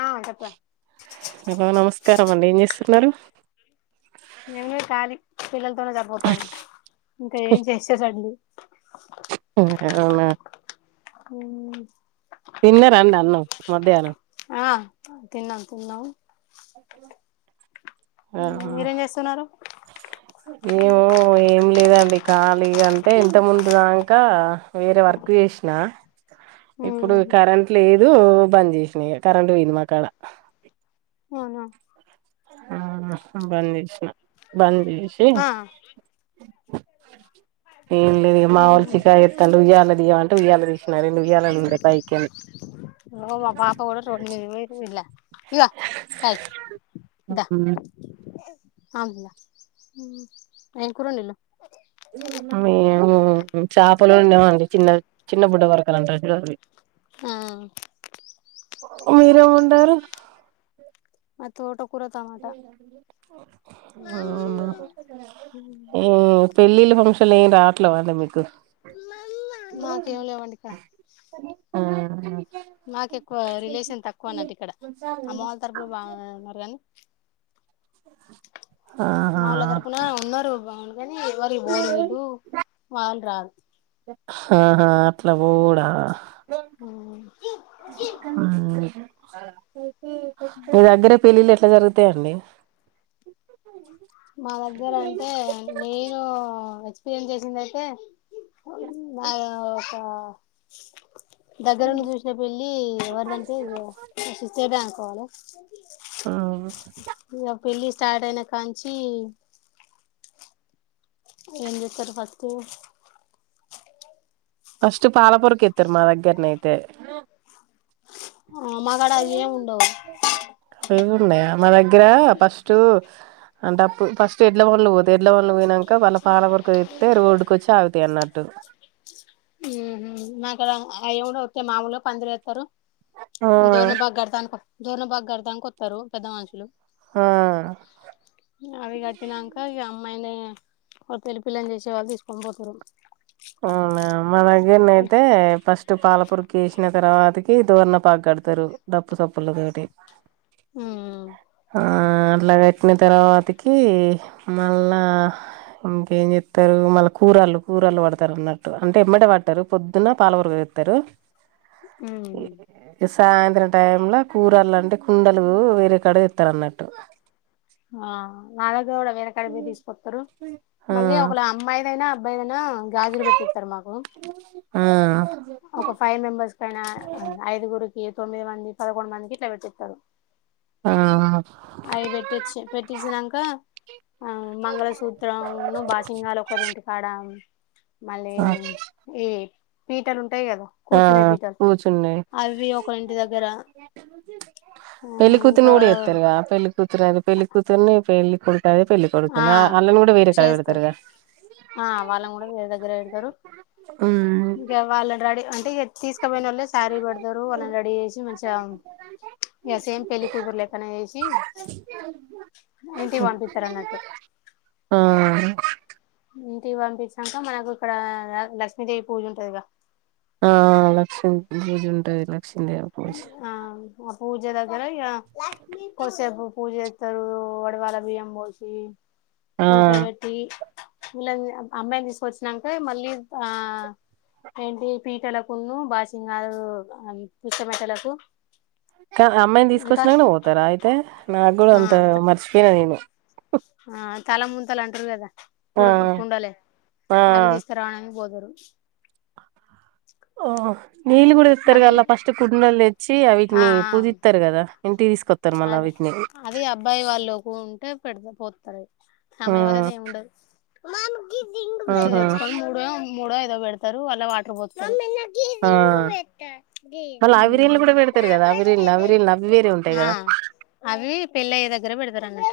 ఆ చెప్పరా ఇప్ప నమస్తే కారం అండి ఏం చేస్తున్నారు పిల్లలు పనే సరిపోతుంది ఇంకా చేసేటట్టు లేదు అవునా హ పన్న రండ అన్నం మధ్యహనం ఆ తిన్నాను తిన్నావు మీరేం చేస్తున్నారు ఏమో ఏం లేదండి ఖాళీ అంటే ఇంత ముందు దాక వేరే వర్క్ చేసినా ఇప్పుడు కరెంట్ లేదు బంద్ చేసిన ఇగ కరెంట్ పోయింది మాకాడ అవునా బంద్ చేసిన బంద్ విష ఆ ఏంటిది మా వాళ్ళు చికాక్ ఇగో చేస్తారు ఉయ్యాల తియ్యమంట ర విలినెండు విల పాప కూడా రమి ఇల్ ఇగో కాయ్ దా ఆమ్ ఏం కూర వండినవ్ మేము చేపలు ఉండేవాండి చిన్న చిన్న బుడ్డ వొరకలు అంతారు చ హామ్ మీరేం వండారు మా తోట అవునా ఏ పళ్లి ఫంక్షలు ఏం రావట్లే అండి మీకు మాకేం లేవండి ఇక్కడ ఆ నాకు ఎక్కువ రిలేషన్ తక్కువ అన్నట్టు ఇక్కడ అమ్మ వాళ్ళ తరపు బాగున్నారు కానీ ఆహా మా వాళ తరపున ఉన్నారు కానీ ఎవరికి పోరు వీళ్లు వాళ్ళు రారు ఆహా అట్లా కూడాడ ఆ అ మీ దగ్గరే పెళ్లిలి ఎ జరుతే అండి మా దగ్గర అంటే నే నేను ఎక్స్పీరియన్స్ చేసిందియితే నా ఒక దగ్గరుండి చూసినా వెళ్ళి వర్ళంటేడా కాలజ ఆ పెళ్లి స్టార్ట్ అయినా కా చీ ఏం చెస్తారు ఫస్ట్ ఫస్ట్ పాలపరకి ఎత్తారు మా దగ్గరనయితే మగాడ ఏమి ఉండవు ఇవీ కూడా ఉన్నాయా మ అగ్ర పస్ట్ అంటే అప్పుడు ఫస్ట్ ఎడ్ల బండ్లు పోతయ్ ఎడ్లబండ్లు పోయినాక వాళ్ళ పాలవరకు ఎత్తే రోడ్డుకు వచ్చి ఆగుతాయి అన్నట్టు మాక్కడ అడుతే మాములు పందరు వేస్తారు డోర్నపాక్ కడతానికి డోర్నపాక కడతానికి వస్తారు పెద్ద మనుషులు ఆ ఆ అవి కట్టినాంక అమ్మాయిని పెళ్లి పిల్లని చేసే వాళ్ళు తీసుకొని పోతారు అవునా మా తర్వాతకి డోర్నపాకు కడతారు డప్పు సప్పుల్లా తోటి ఊ ఆ అట్లా కట్టిన తర్వాతకి మళ్ళా ఇంకేం చెప్తారు మళ్ళా కూరళ్లు కూరలు పడుతారు అన్నట్టు అంటే ఎమ్మటే పట్టారు పొద్దున పాలవరగ [unintelligible] తరు మ్ సాయంత్రం టైం లో కూరలు అంటే కుండలు వేరే కాడ తెత్తారన్నట్టు ఆ నాలగ్ వేరకాడి పొయ్ తీసుకొస్తారు ఆ మళ్ళీ ఒక అమ్మాయిదైనా బ ఆ గాజులు పెట్టిత్తారు మాకు ఆ ఒక ఫైవ్ మెంబర్స్కైనా ఐదుగురు ఈ తొమ్మిది మంది పదకొండు మందికి ఇట్లా పెట్టిస్తారు ఆ పెట్టించినంక ఆ మంగళసూత్రం ను బాసింగాలు ఒకరింటి కాడ మళ్ళీ ఆ ఏ పీటలుం టాయి కదా ఆ కూర్చునే పీటలు కూర్చున్నాయి అవి ఒకరింటి దగ్గర ఆ ఇంకా కూతురది పెళ్లి కూతుర్ని పెళ్ళి కొడుకు అది పెళ్లి ఆ కొడుకుని ఆళ్ళని కూడా వేరే కాడ చేస్తారు పెడతారుగా ఆ వాళ్ళని కూడా వేరే దగ్గర పెడతారు ఉమ్ ఇంకా వాళ్ళని రడీ అ తీసుకపోయినోళ్ళే శారీ పెడతారు వాళ్ళని రెడీ చేసి మంచిగా యా సేమ్ పెళ్ళ కుతురు లెక్కనే చేేసి ఇంటికి పంపిత్తారన్నట్టు ఆ ఇంటికి పంపించాక మనకు ఇక్కడ లక్ష్మీదేవి పూజ ఉంటదిగా ఆ లక్ష్మి [unintelligible] ఉంటలే ఆ ఆ [unintelligible] పూజ దగర ఇగ కొసేపు పూజ చేత్తారు వొడవాల బియ్యంబోశి ఆ ఉడుక పెట్టి వీళ్ళని అమ్మాయిని తీసుకొచ్చినాంక మళ్ళీ ఆ ఏంటి పీటల కున్ను బాసింగా [unintelligible] విచ్చమట్టలకు కా అమ్మాయిని తీసుకొచ్చినాకనే పోతారా అయితే నా ఆ అంత మరిచపోయినా నేను ఆ తల ముంతలంటరు కదా ఆ కుడు కుండలే అవి ఆ తీస్కరావడానికి పోతుర్రు నీళు కూడా ఇస్తారు గా అవి ఫస్ట్ కుడ్నల్ చ్చి ఆ అవిటిని ఆ పూజిత్తారు కదా ఇంటికి తీసుకొత్తరు మళ్ళా అదే వీటిని అది అబ్బాయి వాళ్ళుకి ఉంటే పెడత పోతారు ఆ అమ్మాయి వాళ్ళదేముండదు [unintelligible] ఇట్ల ఆహా తెచ్చుకొని మూడు మూడో ఐదో పెడతారు వాళ్ళ వాటర్ పోత్తారు. ఆ అల అవిరీలు కూడా పెడతారు కదా అవిరిల్ అవిరల్ అవిేరే ఉంట్ ఆ అవి పెళ్ళయ్యే దగ్గర పెడతారనాటు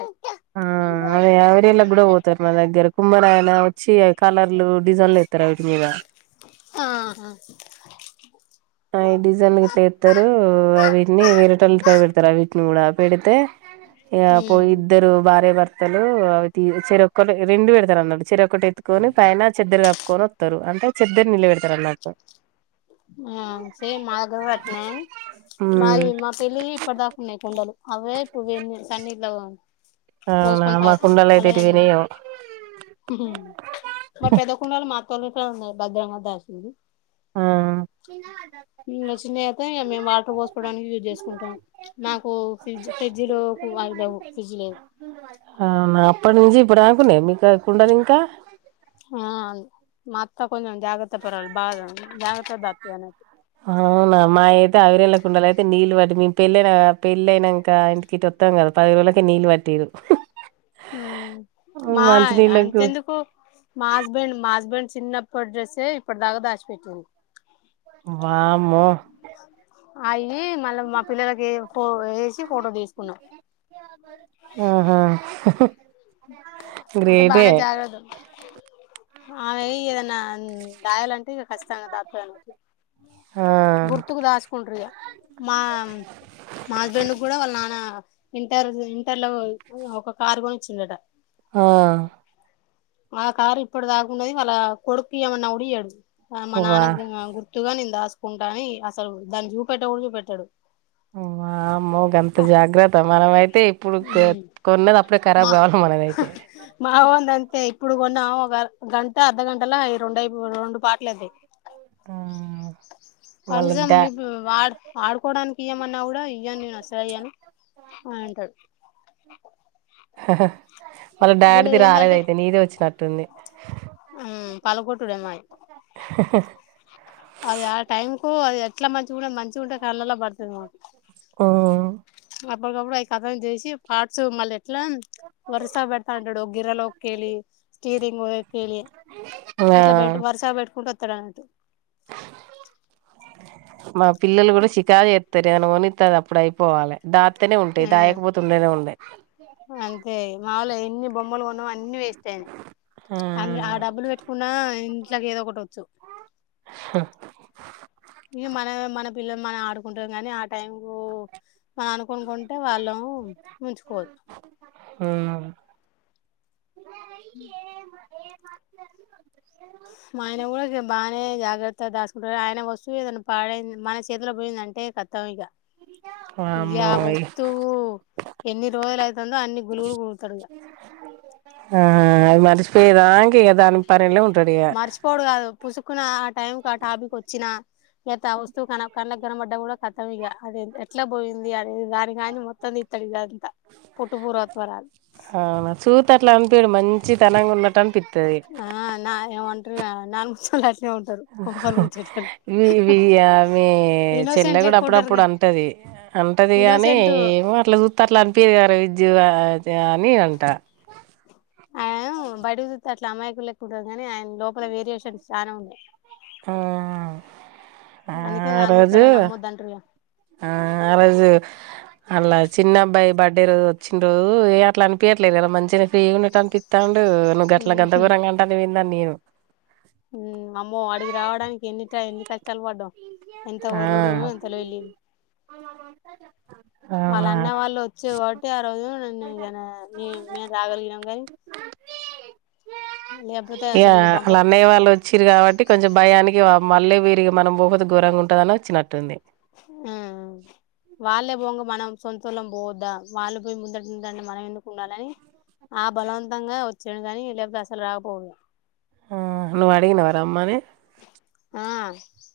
ఆ కుమ్మరాయినావ్ చి కలర్లు డిజన్లు ఏత్తారా ఆవీటి మీద. ఆహా ఆ డిజైన్లు ఇట్లా ఎస్తారు అ వీటిని వేరేటోళ్ళఇంటికడ పెడతారు అ వీటిని కూడా పెడితే! ఈగ పో ఉమ్ ఇద్దరు భార్య భర్త తలు అవి చెరొక్కల్లు రెండు పెడతారు అన్నట్ చెరొక్కటి ఎత్తుకొని పైన చేద్దరు కప్పుకొని వత్తరు అంటే చెద్దరు నిలపబెడతరానాటు. ఆ సేమ్ మా దగ్గర కూడ ఆట్నే మా ఉమ్ మా పెళ్ళి ఇప్పటి దాకున్నాయి కుండలు అవే ఇ సన్నీళ్లు. అవునా పోసుకొని మా తాగుతామ్ కుండలు అయితే ఎటు అలాగనే పోయినాయో మ పెద్ద కుండలో మా తోలితే ఉన్నాయి బద్రాంగధ అసింది ఆ ఉమ్ వచ్చినాక ఇక మేము వాటర్ పోసుకోవడానికి యూజ్ చేసుకుంటాం మాకు ఫ్రిడ్జ ఫ్రిడ్జ్ లో కు అయి అలేవు ఫ్రిడ్జ్ లేద అప్పటినుంచి ఇప్పటి నుంచి ఇప్పుడు అకునే మీకా ఎక్కుండను ఇంకా. ఆ మాత్త కొంచం జాగ్రత్త పరురాలు బాగ జాగ్రత్తగా దాత్తుంది అన్నిమా అవునా పెళ్ళనా పెళ్ళ అయినాక ఇంటికి ఇొత్తం కాదు పాధైదు రోజులకె నీళ్ళు పట్టటిరు. మా నీళ్ళకు అంతెందుకు మా హస్బెండ్ మా హస్బెండ్ చిన్నప్పటి డ్రస్సే ఇప్పటి దాకా దాచిపెట్టిండు వామ్మో ఆయి ఫోటో తీసుకున్నాం ఆహా అంటే గ్రేటే బానే జాగ్రాత ఆమె ఏదన్నా దయాలంటే ఇ కఖచ్చితంగాా ధాప్ ఆ గుర్తుకు దాచుకుంట్రగా మా మా హస్బెండ్ కూడా వాళ్ళ నాన్న. ఇంటర్ ఇంటర్ లో ఒక కారు కొనీ చిన్నట ఆ ఆ కారు ఇప్పుడు దాకుండది వాళ్ళ కొడుక్కియ్యమన్నా కూడియ్యడు. ఆ మా వా నాన్నఇగా గుర్తుగా ని దాసుకుంటా అని అసలు దాని జూ పెట్ట కూడా చూపెట్టాడు. వమో గంత జాగ్రత్త మనమై ఐతే ఇప్పుడు కొన్నదఆప్పుడే మా ఖరాబ్ కావాలి మనదైతే మా వాంది అంతే ఇప్పుడు కొన్న ఒక గంట అర్ధగంటలా ఐయి రెండు పార్టీలైతే ఆ! వాళ్ళకి కనీసం డా మీ వాడ్ ఆడుకోవడానికి ఇమన్నా కూడా ఇయవ్వను నేను అసలు ఇయ్యాను అంటాడు హహా వాళ్ళ డాడిది వీళ్ళది ఏందంటే రాలేదయితే నీదే వచ్చినట్టుంది పలగొట్టుడే మాది అది ఆ టైం కు అది ఎట్లా మంచిగా ఉంటే మంచిగాంటే కళ్ళల్లో పడుతుంది మాకు ఓ అప్పటికప్పుడు ఆవి కథం చేసి పార్ట్స్ మళ్ళీ ఇట్లా వరుస పెడతా అంటాడు ఒక గిర్రెలోేళ్ళి స్టీరింగ్క్కేళ్ళి ఆ ఇట్లాట వరుస పెట్టుకుంటూ [unintelligible] మా పిల్లలు కూడా షికారూ చేస్తారు అని [unintelligible] స్తది అప్పుడు అయిపోవాలి దా ఉమ్ ఆ అంతే మాములు ఎన్ని బొమ్మలు కొన్నామో అన్ని వేస్ట్ అయినాయి ఆ! అ ఆ డబ్బులు పెట్టుకున్నా ఇట్లాగ ఏదో ఒకటి వచ్చు [unintelligible] ఇగ మన మన పిల్లలు మనం ఆడుకుంటాం కానీ ఆ టైం కు మనం అనుకుకుంటే వాళ్ళు ఉంచుకోరు హ్మ్. [inaudible] మా ఆయన కూడా బాగానే జాగ్రత్త దాసుకుంటారు ఆయన వస్తువు ఏద పాడైంది మన చేతిలో పోయింద అంటే ఖత్ తం ఇంకా ఇంకా వామ్మో ఆ ఇగ వస్తువు ఎన్ని రోజులు అవుతుందో అన్ని గులుగులు గులుతాడు మరచిపోయేదంక ఏ దానికి మర్చిపోడు కాదు పుసుకున ఆ టైం క టాపిక్ వచ్చినా లేత వస్తువు కనులకు కనపడ్డ కూడా కతం ఇగా అది ఎట్లా పోయింది అది దాని కాని మొత్తం తీస్తాడు ఇళ్ల అంత పుట్టు పూర్వ తరా అవునా చూస్తే అట్లా అనిపీడు మంచి తనంగా ఉన్నట్టు అనిపిస్త ఆ నా [unintelligible] [unintelligible] కొంపలు ముంచేటోళ్ళు ఇగో ఈ మీ చెల్లె ఇన్నోసెంట్ కూడా లెక్క ఉంటారు అప్పుడప్పుడు గా అంటది అంటది గాని ఇన్నోసెంట్ ఏమో అట్లా చూస్త అట్లా అనిపిది క జీవ నీ అంట ఆయన బడితో అట్లా అమాయికు లేకు ఉంటారు కానీ ఆయన లోపల వేరియేషన్స్ చాలా ఉన్నాయి ఆ ఆ అందుకే నాన్ రోజు ముచ్చోళ్ళని నమ్మొద్దు అంటారుగా ఆ ఆ రోజు అలా చిన్న అబ్బాయి బర్త్డే రోజు వచ్చినారు ఏ అట్లా అనిపించట్లేదు కదా మంచిగానే ఫ్రీగా ఉండట్టు అనిపిస్తాం నువ్వు గట్ల గంతగరంగా అంటా నా నేను హ అమ్మో అడిగి రావడానికి ఎన్ని ఎన్ని క కష్టాలు పడ్డం ఎంత వర్రుడుో ఆ ఎంతలో వెళ్లి వాళ్ళ అన్న అవునా వాళ్ళు వచ్చే కాబట్టి ఆ రోజు నే మేము రాగలిగానం కానీ లేకపోతే ఇయా అసలు ఇగ పంప అలా అన్నయ్య వాళ్ళు వచ్చారు కాబట్టి కొంచెం భయానికి మళ్ళీ వీరికి మనం పోకపోతే ఘోరంగా ఉంటుందని వచ్చినట్టుంది ఆ వాళ్ళే పోంగా మనం సొంతూలం పోద్దా వాళ్ళు పోయి ముందంటే మనం ఎందుకు ఉండాలని ఆ బలవంతంగా వచ్చాడు కాని లేకపోతే అసలు రాకపోదు ఆ నువ్వు అడిగినవా రమ్మని ఆ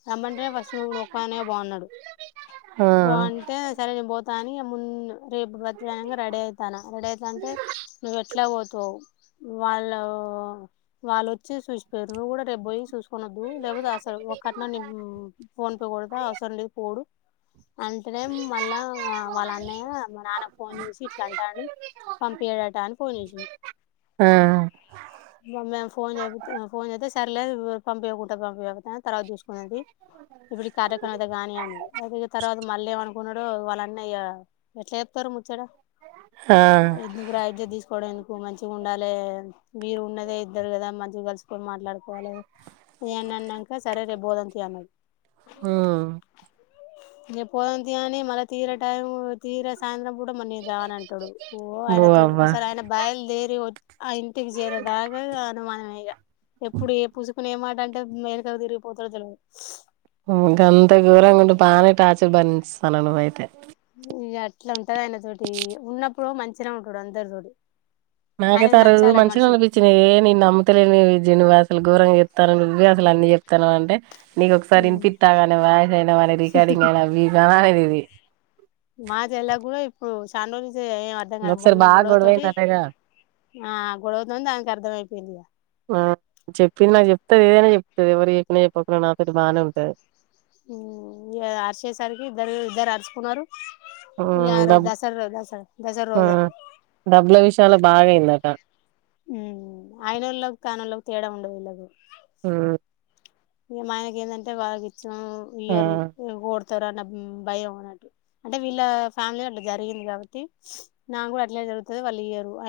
రమ్మంటే ఫస్ట్ నువ్వు ఒక్కదనివే పో అన్నాడు ఆ పో అంటే సరే పోత సానీయ మున్ రేపు బర్త్డే అన్నగా రెడీ అవుతన్నా రెడీ అవుతానంటే నువ్వు ఎట్లా పో [unintelligible] వాళ్ళ వాళ్ళుచ్చి చూసిపోరు నువ్వు కూడా రేపు పోయి చూ కొనద్దు లేకపోతే అసలు ఒక కట్నా ని ఫోన్ పే కొడదా అవసరం లేదు పోడు అంటనే మళ్ళా వాళ్ళ అన్నయ్య మా నాన్న ఫోన్ చేసి ఇట్లా అంటాడు పంపించడట అని ఫోన్ చేసింది ఆ మేము ఫోన్ చె ఫోన్ చేస్త సర్లే పంపించకుంటె పంపియపో తర్వాత చూ ది ఇప్పుడు కార్యక్రమం అయితే గాని అనేది అయి తర్వాత మళ్ళీ ఏమ అనుకున్నాడు వాళ్ళన్నయ ఎట్లా చెప్తారు ఆ [unintelligible] కోట్టుకోడం ఎందుకు మంచిగా ఉండాలి మీరు ఉన్నదే ఇద్దరు కదా మంచిగా కలుసుకొని మాట్లాడుకోవాలి నన్నాక సరే లే పోదాం అన్నది మ్ ఇంగ పోదాం తియనీ మళ తీరే టైం తీర సాయంత్రం కూడా [unintelligible] రానంటాడు ఓ ఆయనతో అసలు ఆయన బయలుదేరి వ ఆ ఇంటికి చేరే దాగా అనుమానమే ఇగ ఎప్పుడు చూసుకుని ఏమాట అంటే మెలికలు తిరిగిపోతాడు తెలవదు ఉమ్ గంత ఘోరంగా ఉంటే బానే టార్చర్ భరీస్తాన్నవ్ నువ్ అయితే ఇగ అట్లా ఉంటది ఆయన తోటి ఉన్నప్పుడు మంచిగా ఉంటాడు అందరి తోటి నాకే [unintelligible] మంచిగా అనిపించినద నే నమ్ముతలేని జీనివాస్ అసలు ఘోరంగా చెప్తనవ్ నువ్వే అసలు అన్ని చెప్తాను అంటే నీ ఒకసారి వినిపిస్తాగానే వాయస్ అయినా వా రికార్డింగ్ అయినా లేవి మాజ ఎలా కూడా ఇప్పుడు చానా రోజులు ఏం అర్థం కాదు ఒకసారి మొన్న బాగా గొడవ తోటి గొడవైందటగా ఆ గొడవతోనీ దానికి అర్థంమయిపోయింది ఇగా ఆ [unintelligible] ఏదైనా చెప్తుంది ఎవరు చెప్పినా చెప్పకపోయినా నాతోటి బానే ఉంటుంది ఉమ్ అరిచేసరికి ఇద్దరు ఇద్దరు అరుచుకున్నారు ఇగ ఆ రోజు డబ్ దసరా దసరా దసరా రోజే డబ్బుల విషయాల బాగాయింద అక ఊమ్ ఆయనోళ్ళకి కాని వాళ్ళకి తేడా ఉండదు వీళ్ళలకు మ్మ్ మనకైందంటై [unintelligible] ఇయరూ ఆ [unintelligible] అన్న భయం అంటే వీళ్ళ ఫ్యామిలీల అట్ల జరిగింది కాబట్టి నాక్ గుడా అట్లా జరుగుతది వాళ్ళు ఇయ్యరు అ